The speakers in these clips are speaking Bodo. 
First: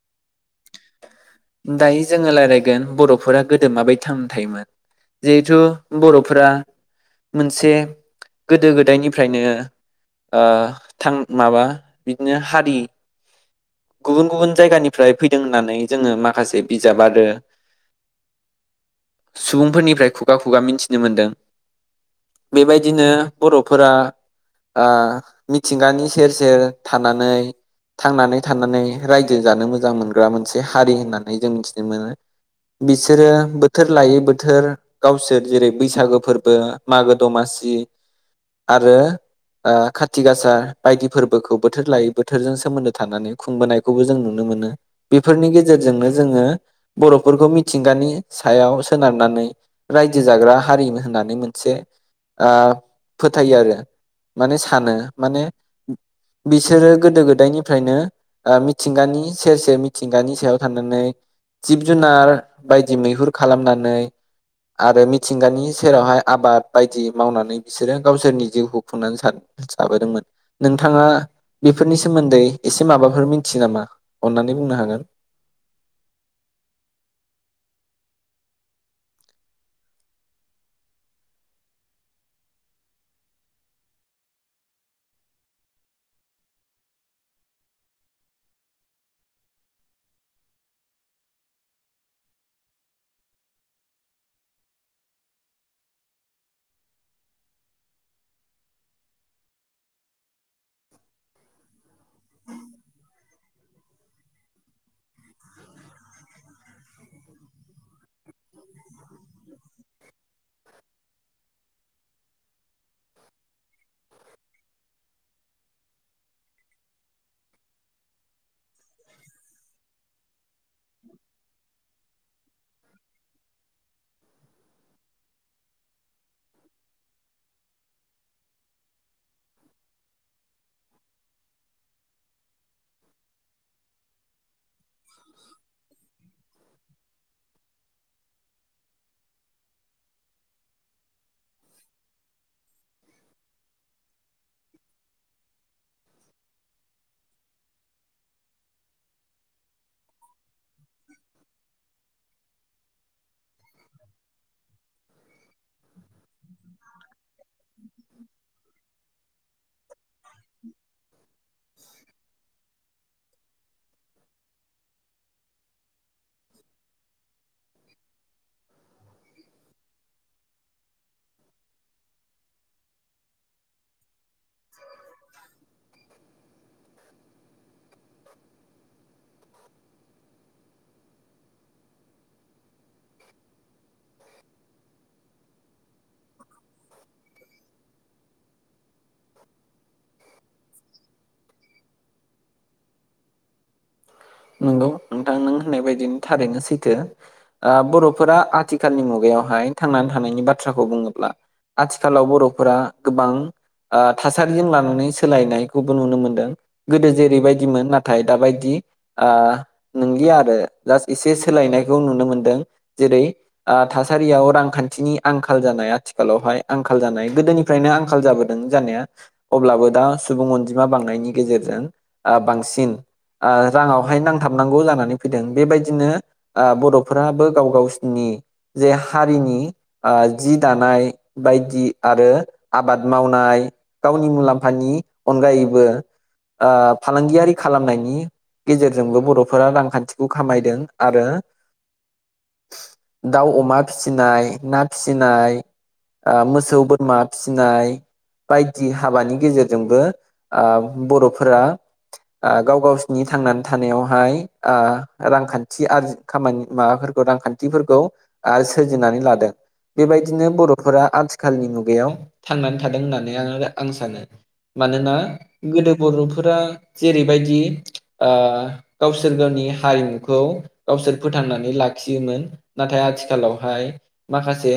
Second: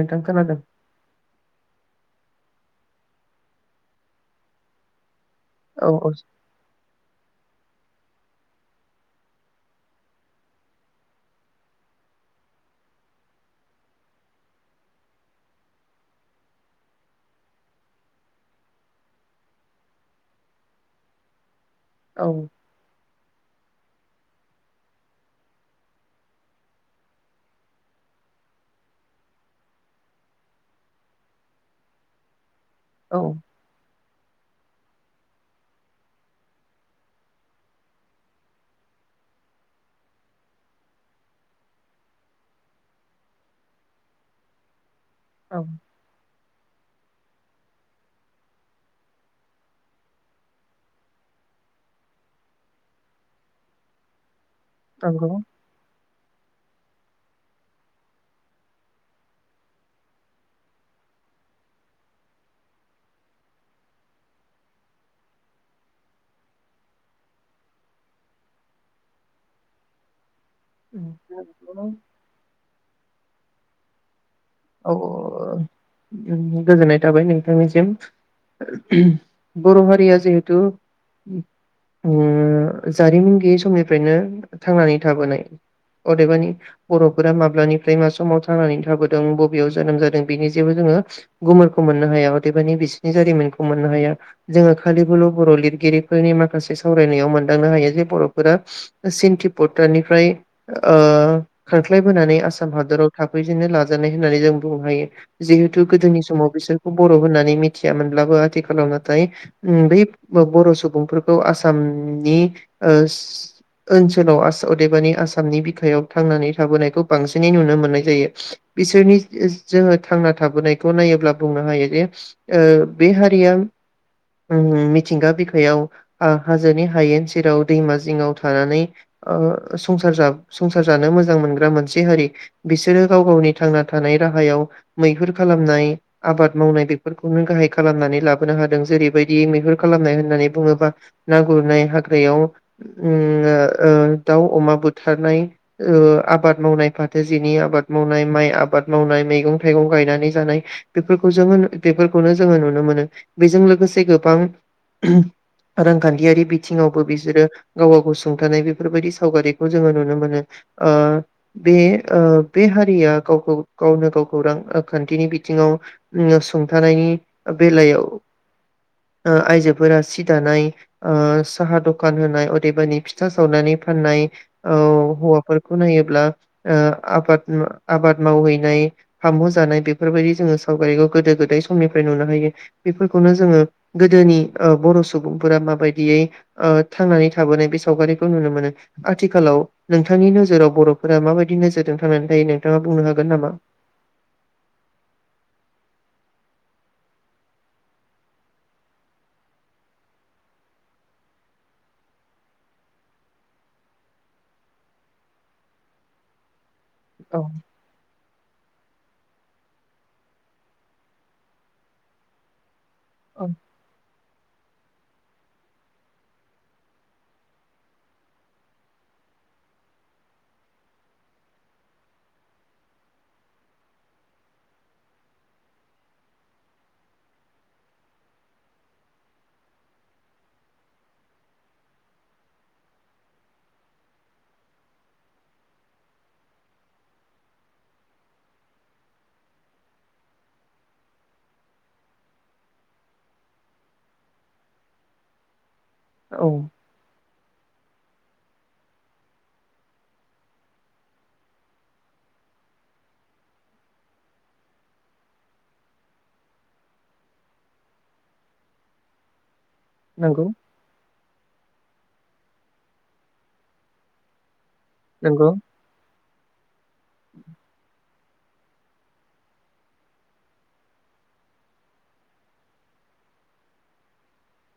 नोंथां खोनादों दायो जोङो रायलायगोन बरफोरा गोदो माबायदि थांनां थायोमोन जिहेथु औ औ बरफोरा मोनसे गोदो गोदायनिफ्रायनो ओ थां माबा बिदिनो हारि गुबुन गुबुन जायगानिफ्राय फैदों होननानै जोङो मा खासे बिजाब आरो सुबुंफोरनिफ्राय खुगा खुगा मिथिनो मोनदों औ बेबायदिनो बरफोरा ओ मिथिंगानि सेर सेर थानानै थांनानै थानानै रायजो जानो मोजां मोनग्रा मोनसे हारि होननानै जों मिथिनो मोनो औ बिसोरो बोथोर लायो बोथोर गावसोर जेरै बैसागो फोरबो मागो दमासि आरो काथिग आसार बायदि फोरबोखौ बोथोर लायै बोथोरजों सोमोन्दो थानानै खुंबोनायखौबो जों नुनो मोनो। बेफोरनि औ गेजेरजोंनो जोङो बरफोरखौ मिथिंगानि सायाव सोनारनानै रायजो जाग्रा हारि होननानै मोनसे ओ फोथायो आरो माने सानो नंगौ माने बिसोरो गोदो गोदायनिफ्रायनो ओ मिथिंगानि सेर सेर मिथिंगानि सायाव थानानै जिब जुनार बायदि मैहुर खालामनानै आरो मिथिंगानि सेरावहाय आबाद बायदि मावनानै बिसोरो गावसोरनि जिउखौ खुंनानै जा-जाबोदोंमोन नोंथाङा बेफोरनि सोमोन्दै एसे माबाफोर मिथियो नामा अननानै बुंनो हागोन ओम गोजोननाय थाबाय नोंथांनिसिम बर' हारिया जिहेथु ओम जारिमिन गैयि समनिफ्रायनो थांनानै थाबोनाय अदेबानि बर'फोरा माब्लानिफ्राय मा समाव थांनानै थाबो दं जों बबेयाव जोनोम जादों बेनि जेबो जोङो गुमुरखौ मोननो हाया अदेबानि बिसोरनि जारिमिनखौ मोननो हाया जोङो खालिबोल बर' लिरगिरिफोरनि माखासे सावरायनायाव मोनदांनो हायो जे बर'फोरा चिन तिब्बताननिफ्राय ओ खारख्लायबोनानै आसाम हादराव थाफैजेननो ला जानाय होननानै जों बुंनो हायो। जिहेथु गोदोनि समाव बिसोरखौ बर' होननानै मिथियामोनब्लाबो आथिखालाव नाथाय ओ बै बर सुबुंफोरखौ आसामनि ओ ओनसोलाव अदेबानि आसामनि बिखायाव थांनानै थाबोनायखौ बांसिनै नुनो मोननाय जायो। बिसोरनि जोङो थांना थाबोनायखौ नायोब्ला बुंनो हायो जे ओ बे हारिया ओं मिथिंगा बिखायाव आ हाजोनि हायेन जेराव दैमा जिङाव थानानै आ संसार संसार जानो मोजां मोनग्रा मोनसे हारि। बिसोरो गाव गावनि थांना थानाय राहायाव मैहुर खालामनाय, आबाद मावनाय बेफोरखौनो गाहाइ खालामनानै लाबोनो हादों जेरैबायदि मैहुर खालामनाय होननानै बुङोबा ना गुरनाय हाग्रायाव उम ओ दाउ अमा बुथारनाय आबाद ओ मावनाय फाथो जिनि आबाद मावनाय माइ आबाद मावनाय मैगं-थाइगं गायनानै जानाय बेफोरखौ जोङो बेफोरखौनो जोङो नुनो मोनो। बेजों लोगोसे गोबां रांखान्थियारि बिथिङावबो बिसोरो गाव गाव सुंथानाय बेफोरबायदि सावगारिखौ जोङो नुनो मोनो। ओ बे ओ बे हारिया गावखौ गावनो गावखौ रांखान्थिनि बिथिङाव ओम सुंथानायनि बेलायाव ओ आइजोफोरा सि दानाय, ओ‌ साहा दखान होनाय, अदेबानि फिथा सावनानै फाननाय, औ हौवाफोरखौ नायोब्ला ओ आबाद आबाद मावहैनाय फामु जानाय बेफोरबायदि जोङो सावगारिखौ गोदो गोदाय बे समनिफ्राय नुनो हायो। बेफोरखौनो जोङो गोदोनि ओ बर' सुबुं बुंफोरा माबायदियै ओ थांनानै थाबोनाय बे सावगारिखौ नुनो मोनो। आथिखालाव नोंथांनि नोजोराव बर'फोरा माबायदि दि नोजोरजों थांनानै थायोनो नोंथाङा बुंनो हागोन नामा? नंगौ नोंथां नों होननाय बायदिनो थारैनो सैथो। ओ बर'फोरा आथिखालनि मुगायावहाय थांनानै थानायनि बाथ्राखौ बुङोब्ला आथिखालाव बर'फोरा गोबां ओ थासारिजों लानानै सोलायनायखौबो नुनो मोनदों। गोदो औ जेरैबायदिमोन नाथाय दाबायदि ओ नोंलिया आरो जास्ट एसे सोलायनायखौ नुनो मोनदों। जेरै ओ औ थासा थासारियाव रांखान्थिनि आंखाल जानाय आथिखालावहाय आंखाल जानाय गोदोनिफ्रायनो आंखाल जाबोदों जानाया अब्लाबो दा सुबुं अनजिमा बांनायनि गेजेरजों ओ बांसिन ओ राङावहाय नांथाबनांगौ जानानै फैदों। बेबायदिनो ओ बर'फोराबो गाव गावसिनि जे हारिनि जि दानाय बायदि आरो आबाद मावनाय गावनि मुलाम्फानि अनगायैबो ओ फालांगियारि खालामनायनि गेजेरजोंबो बर'फोरा रांखान्थिखौ खामायदों आरो दाउ, अमा फिसिनाय, ना फिसिनाय ओ औ मोसौ, बोरमा फिसिनाय बायदि हाबानि गेजेरजोंबो ओ बर'फोरा ओ गाव गावसिनि थांनानै थानायावहाय ओ रांखान्थि आरजि खामानि माबाफोरखौ रांखान्थिफोरखौ ओ सोरजिनानै लादों। नंगौ बेबायदिनो बर'फोरा आथिखालनि मुग गायाव थांनानै थादों होननानै आङो आं सानो। मानोना नंगौ गोदो बर'फोरा जेरैबायदि ओ गावसोर गावनि हारिमुखौ गावसोर फोथांनानै लाखियोमोन। नाथाय आथिखालावहाय माखासे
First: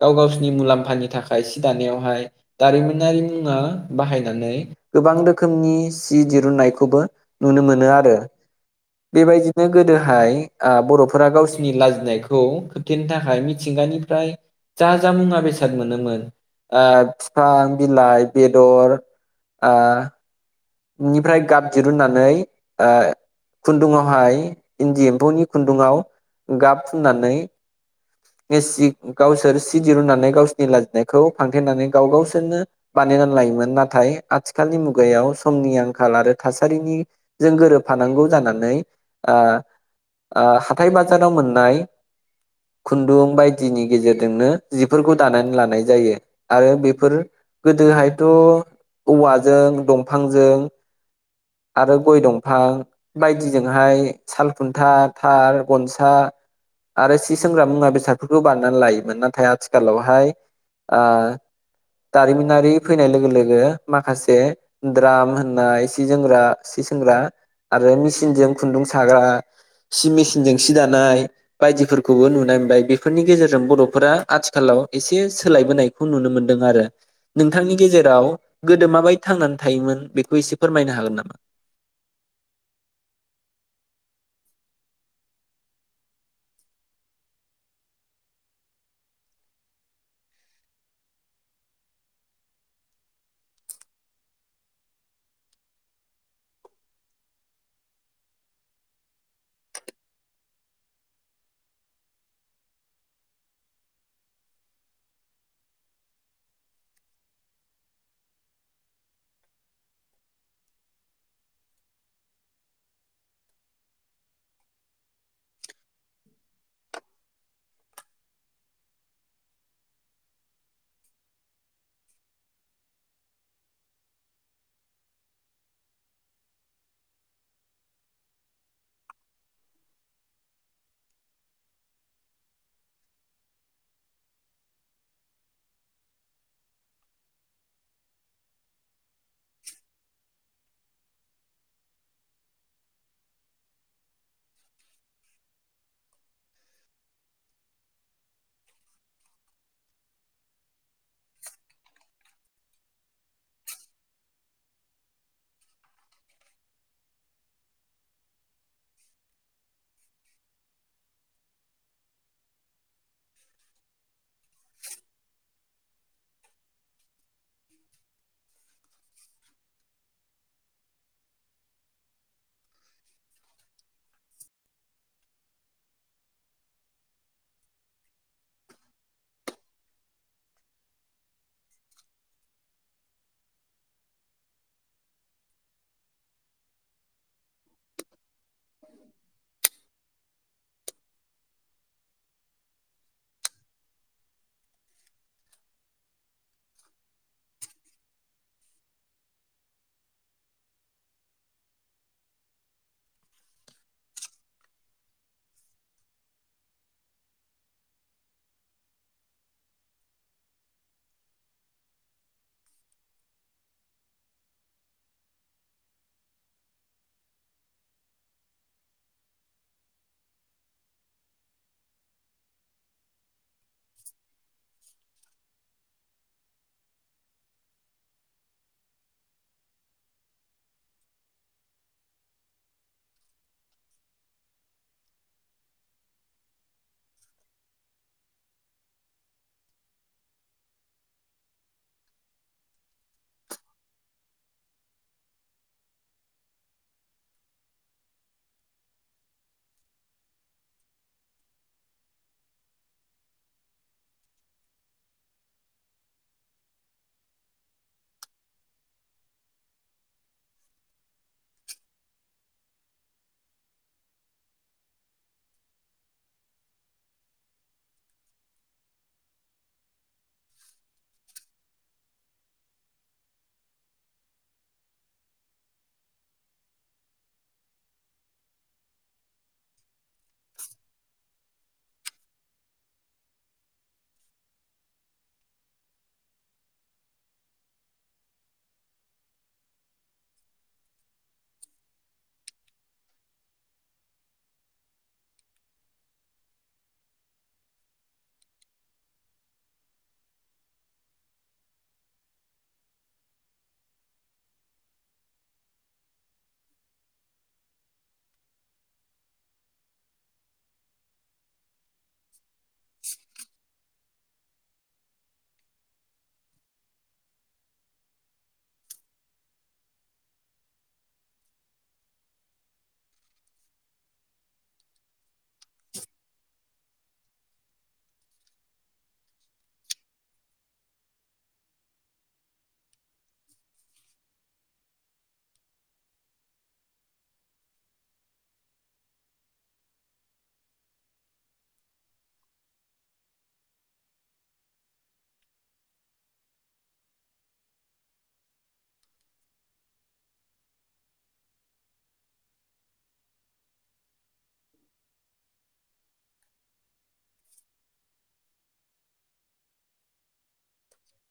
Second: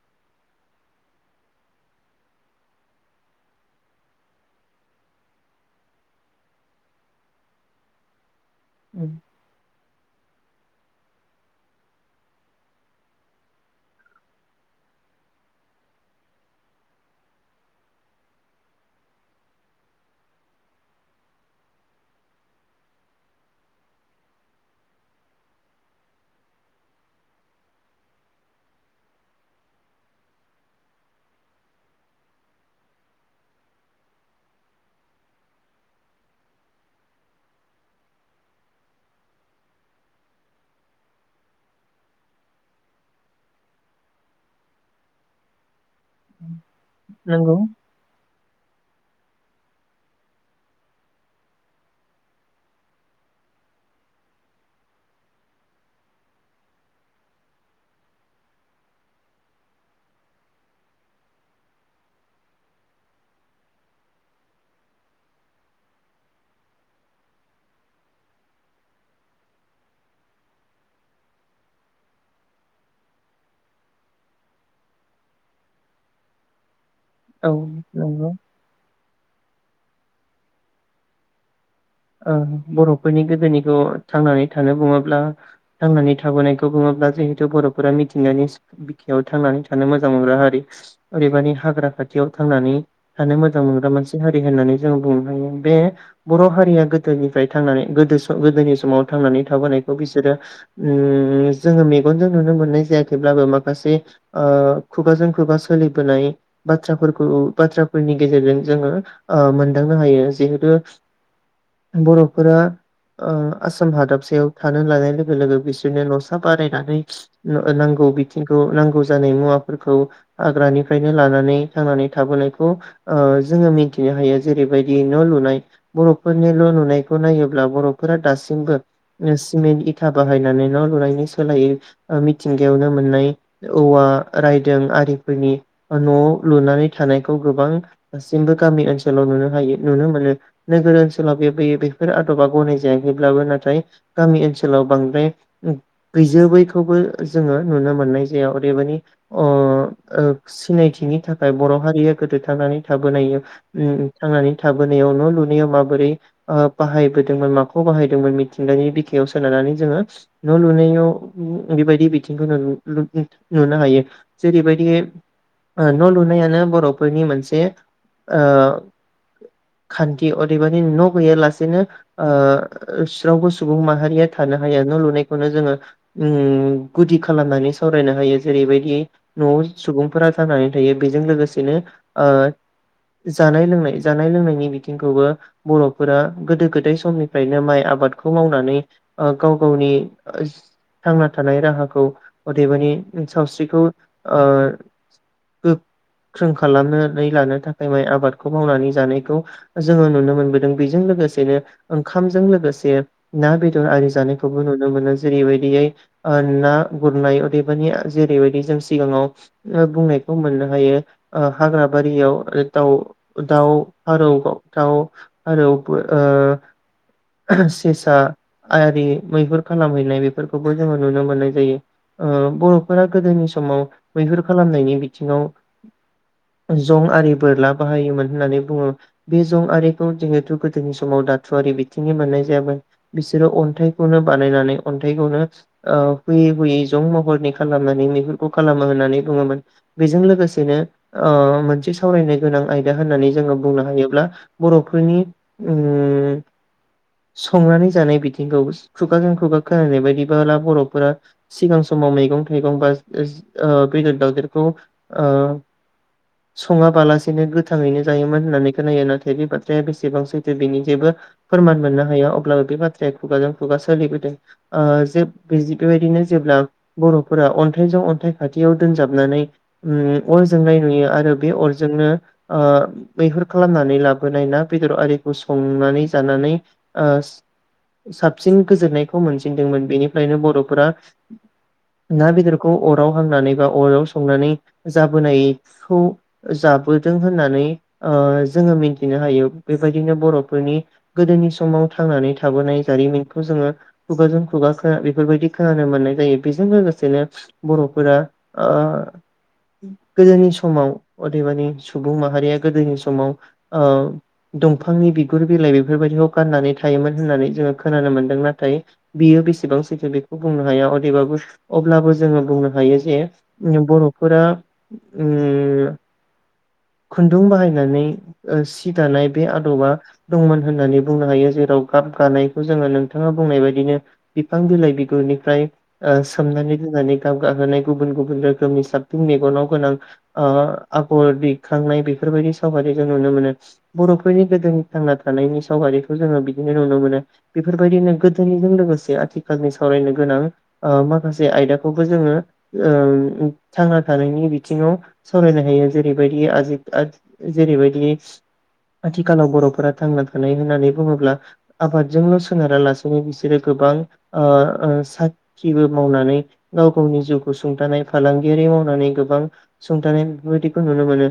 गाव गावसिनि मुलाम्फानि थाखाय सि दानायावहाय दारिमिनारि मुवा बाहायनानै गोबां रोखोमनि सि दिरुननायखौबो नुनो मोनो आरो बेबायदिनो गोदोहाय ओ बर'फोरा गावसिनि लाजिनायखौ खोबथेनो थाखाय मिथिंगानिफ्राय जा जा मुवा बेसाद मोनोमोन ओ बिफां, बिलाइ, बेदर ओ निफ्राय गाब दिरुननानै ओ खुन्दुंआवहाय इन्दि एम्फौनि खुन्दुंआव गाब फुननानै सि गावसोर सि दिरुननानै गावसोरनि लाजिनायखौ फांथेनानै गाव गावसोरनो बानायनानै लायोमोन। नाथाय आथिखालनि मुगायाव समनि आंखाल आरो थासारिनिजों गोरोबफानांगौ जानानै ओ ओ हाथाइ बाजाराव मोननाय खुन्दुं बायदिनि गेजेरजोंनो जिफोरखौ दानानै लानाय जायो। आरो बेफोर नंगौ गोदोहायथ' औवाजों दं फांजों आरो गय दंफां बायदिजोंहाय सालखुन्था, थार, गनसा आरो सि सोंग्रा मुवा बेसादफोरखौ बानायनानै लायोमोन नाथाय आथिखालावहाय ओ दारिमिनारि फैनाय लोगो लोगो माखासे द्राम होननाय सि जोंग्रा सि सोंग्रा आरो मेसिनजों खुन्दुं साग्रा, सि मेसिनजों सि दानाय बायदिफोरखौबो नुनाय मोनबाय बेफोरनि गेजेरजों बर'फोरा आथिखालाव एसे सोलायबोनायखौ नुनो मोनदों आरो। औ नोंथांनि नंगौ गेजेराव गोदो माबायद थांनान थायोमोन बेखौ एसे फोरमायनो हागोन नामा? ओ बर'फोरनि गोदोनिखौ थांनानै थानो बुङोब्ला थांनानै थाबोनायखौ बुङोब्ला जिहेथु बर'फोरा मिथिंगानि बिखायाव थांनानै थानो मोजां मोनग्रा हारि अदेबानि हाग्रा खाथियाव थांनानै थानो मोजां मोनग्रा मोनसे हारि होननानै जों बुंनो हायो। बे बर' हारिया गोदोनिफ्राय थांनानै गोदो स गोदोनि समाव थांनानै थाबोनायखौ बिसोरो उम जोङो मेगनजों नुनो मोननाय जायाखैब्लाबो माखासे ओ खुगाजों खुगा सोलिबोनाय बाथ्राफोरखौ बाथ्राफोरनि गेजेरजों जोङो ओ मोनदांनो हायो जिहेतु बर'फोरा ओ आसाम हादाबसायाव थानो लानाय लोगो लोगो बिसोरनो नसा बारायनानै ओ नांगौ बिथिंखौ नांगौ जानाय मुवाफोरखौ हाग्रानिफ्रायनो लानानै थांनानै थाबोनायखौ ओ जोङो मिन्थिनो हायो जेरैबायदि न लुनाय बर' फोरनिल नुनायखौ नायोब्ला बर'फोरा दासिमबो सिमेन्ट इथा बाहायनानै न' लुनायनि सोलायै ओ मिथिंगायावनो मोननाय औवा रायदों आरिफोरनि न' लुनानै थानायखौ गोबां दासिमबो गामि ओनसोल न' लुनो हायो नुनो मोनो। नोगोर ओनसो ओनसोलाव बे बैफोर आदबा गनाय जायाखैब्लाबो नाथाय गामि ओनसोलाव बांद्राय गैजोबैखौबो जोङो नुनो मोननाय जाया अदेबानि अ ओ सिनायथिनि थाखाय बर' हारिया गोदो थांनानै थाबोन उम थांनानै थाबोनायाव न' लुनायाव माबोरै ओ बाहायबोदोंमोन माखौ बाहायदोंमोन मिथिंगानि बिखायाव सोनारनानै जोङो न' लुनायाव उम बेबायदि बिथिंखौ नुनो हायो जेरैबायदियै ओ न लुनायानो बर'फोरनि मोनसे ओ खान्थि अदेबानि न' लुबैया लासेनो ओ स्रावबो सुबुं माहारिया थानो हाया न' लुनायखौनो जोङो उम गुदि खालामनानै सावरायनो हायो जेरैबायदियै न'आव सुबुंफोरा थानानै थायो बेजों लोगोसेनो ओ जानाय लोंनाय जानाय लोंनायनि बिथिंखौबो बर' फोरा गोदो गोदाय समनि फ्रायनो माइ आबादखौ मावनानै ओ गाव गावनि थांना थानाय राहाखौ अदेबानि सावस्रिखौ ओ गो ख्रों खालामनानै लानो थाखाय माइ आबादखौ मावनानै जानायखौ जोङो नुनो मोनबोदों। बेजों लोगोसेनो ओंखामजों लोगोसे ना बेदर आरि जानायखौबो नुनो मोनो जेरैबायदियै ओ ना गुरनाय अदेबानि जेरैबायदि जों सिगाङाव ओ बुंनायखौ मोननो हायो ओ हाग्रा बारियाव दाउ दाउ फारौ दउ फारौबो ओ सेसा आरि मैहुर खालामहैनाय बेफोरखौबो जोङो नुनो मोननाय जायो ओ बरफोरा गोदोनि समाव मैहुर खालामनायनि बिथिङाव जं आरि बोरला बाहायोमोन होननानै बुङो बे जं आरि खौ जिहेथु गोदोनि समाव दाथुआरि बिथिंनि मोननाय जायामोन बिसोरो अन्थाइखौनो बानायनानै अन्थाइखौनो ओ हुयै हुयै जं महरनि खालामनानै मैहुरखौ खालामो होननानै बुङोमोन बेजों लोगोसेनो ओ मोनसे सावरायनो गोनां आयदा होननानै जोङो बुंनो हायोब्ला बर'फोरनि उम संनानै जानाय बिथिंखौ खुगाजों खुगा खोनानाय बायदिबोला बरफोरा सिगां समाव मैगं थाइगं बा ओ बेदर दावउदेरखौ ओ सङाबालासेनो गोथाङैनो जायोमोन होननानै खोनायो नाथाय बे बाथ्राया बेसेबां सैथो बेनि जेबो फोरमान मोननो हाया अब्लाबो बे बाथ्राया खुगाजों खुगा सोलिबोदों ओ जे बेबायदिनो जेब्ला बरफोरा अन्थाइजों अन्थाइ खाथियाव दोनजाबनानै उम अरजोंनाय नुयो आरो बे अरजोंनो ओ मैहुर खालामनानै लाबो बो नायना बेदर आरिखौ संनानै जानानै ओ स साबसिन गोजोननायखौ मोनसिनदोंमोन बेनि खायनो बरफोरा ना बेदरखौ अराव हांनानै बा अराव संनानै जाबोनायखौ जाबोदों होननानै ओ जोङो मिन थिनो हायो बेबायदिनो बर'फोरनि गोदोनि समाव थांनानै थाबोनाय जारिमिनखौ जोङो खुगाजों खुगा खोना बेफोरबायदि खोनानो मोननाय जायो बेजों लोगोसेनो बरफोरा ओ गोदोनि समाव अदेबानि सुबुं माहारिया गोदोनि समाव ओ दंफांनि बिगुर बिलाइ बेफोरबायदिखौ गाननानै थायोमोन होननानै जोङो खोनानो मोन्दों नाथाय बियो बेसेबां सैथो बेखौ बुंनो हाया अदेबा बुस अब्लाबो जोङो बुंनो हायो जे बर' फुरा उम खुन्दुं बाहायनानै ओ सि दानाय बे आदबा दंमोन होननानै बुंनो हायो जेराव गाब गानायखौ जोङो नोंथाङा बुंनाय बायदिनो बिफां बिलाइ बिगुरनिफ्राय ओ सोमनानै दोननानै गाब गाहोनाय गुबुन गुबुन रोखोमनि साबसिन मेगनाव गोनां ओ आगर बे खांनाय बेफोरबायदि सावगारि जों नुनो मोनो बर'फोरनि गोदोनि थांना थानायनि सावगारिखौ जोङो बिदिनो नुनो मोनो बेफोरबायदिनो गोदोनिजों लोगोसे आथिखालनि सावरायनो गोनां ओ माखासे आयदाखौबो जोङो ओम थांना थानायनि बिथिङाव सावरायनो हायो जेरैबाय दि आजिख आ जेरैबायदि आथिखालाव बर'फोरा थांना थानाय होननानै बुङोब्ला आबादजोंल सोनारालासेनो बिसोरो गोबां ओ ओ साखिबो मावनानै गाव गावनि जिउखौ सुंथानाय फालांगियारि मावनानै गोबां सुंथानाय बेफोरबायदिखौ नुनो मोनो। ओ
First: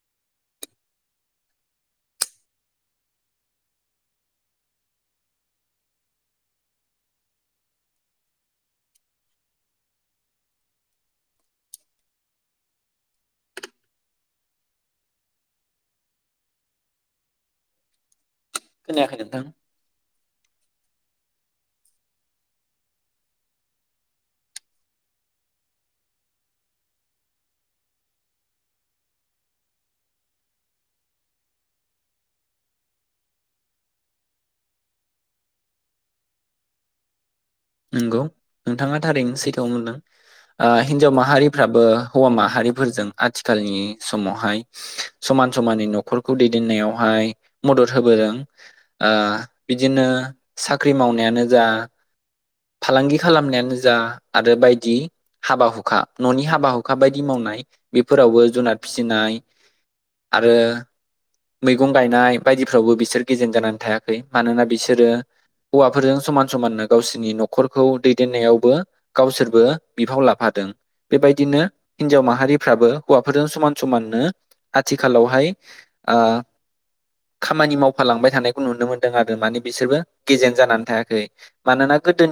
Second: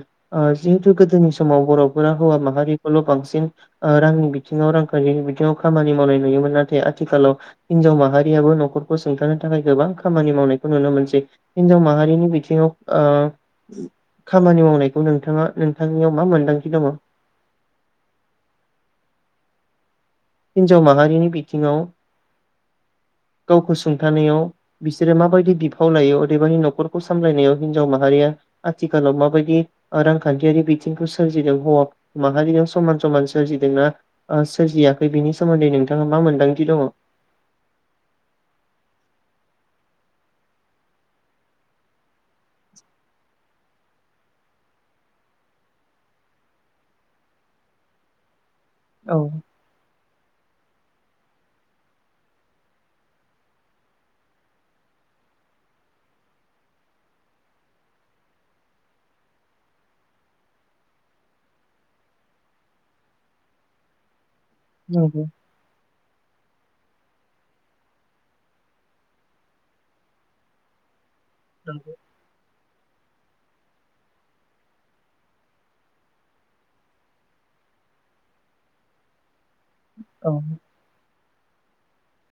जिहेथु गोदोनि समाव बर'फोरा हौवा माहारिखौल बांसिन ओ रांनि बिथिङाव रांखान्थिनि बिथिङाव खामानि मावनाय नुयोमोन नाथाय आथिखालाव हिनजाव माहारियाबो नखरखौ सुंथानो थाखाय गोबां खामानि मावनायखौ नुनो मोनसै हिनजाव माहारिनि बिथिङाव ओ खामानि मावनाय खौ नोंथाङा नोंथांनियाव मा मोनदांथि दङ? खोनायाखै नोंथां। हिनजाव माहारिनि बिथिङाव गावखौ सुंथानायाव बिसोरो माबायदि बिफाव लायो अदेबानि नखरखौ सामलायनायाव हिन्जाव माहारिया आथिखालाव माबायदि ओ रांखान्थियारि बिथिंखौ सोरजिदों हौवा माहारियाव समान समान सोरजिदोंना ओ सोरजिया खै बिनि सोमोन्दै नोंथाङा मा मोन्दांथि दङ? नंगौ नोंथाङा थारैनो सैथोआव मोनदों ओ हिनजाव माहारिफ्राबो हौवा माहारिफोरजों आथिखालनि समावहाय समान समाननै नखरखौ दैदेननायावहाय मदद होबोदों। ओ औ बिदिनो साख्रि मावनायानो जा फालांगि खालामनायानो जा आरो बायदि हाबा हुखा ननि हाबा हुखा बायदि मावनाय बेफोरावबो जुनाद फिसिनाय आरो मैगं गायनाय बायदिफ्रावबो बिसोर गेजेन जानानै थायाखै। मानोना बिसोरो नंगौ हौवा फोरजों समान समाननो गावसि नि नखरखौ दैदेननायावबो गावसोरबो बिफाव लाफादों। बेबायदिनो हिनजाव माहारि फ्राबो हौवाफोरजों समान समाननो आथिखालावहाय ओ खामानि मावफालांबाय थानायखौ नुनो मोनदों आरो मानि बिसोरबो औ गेजेन जानानै थायाखै। मानोना गोदोनि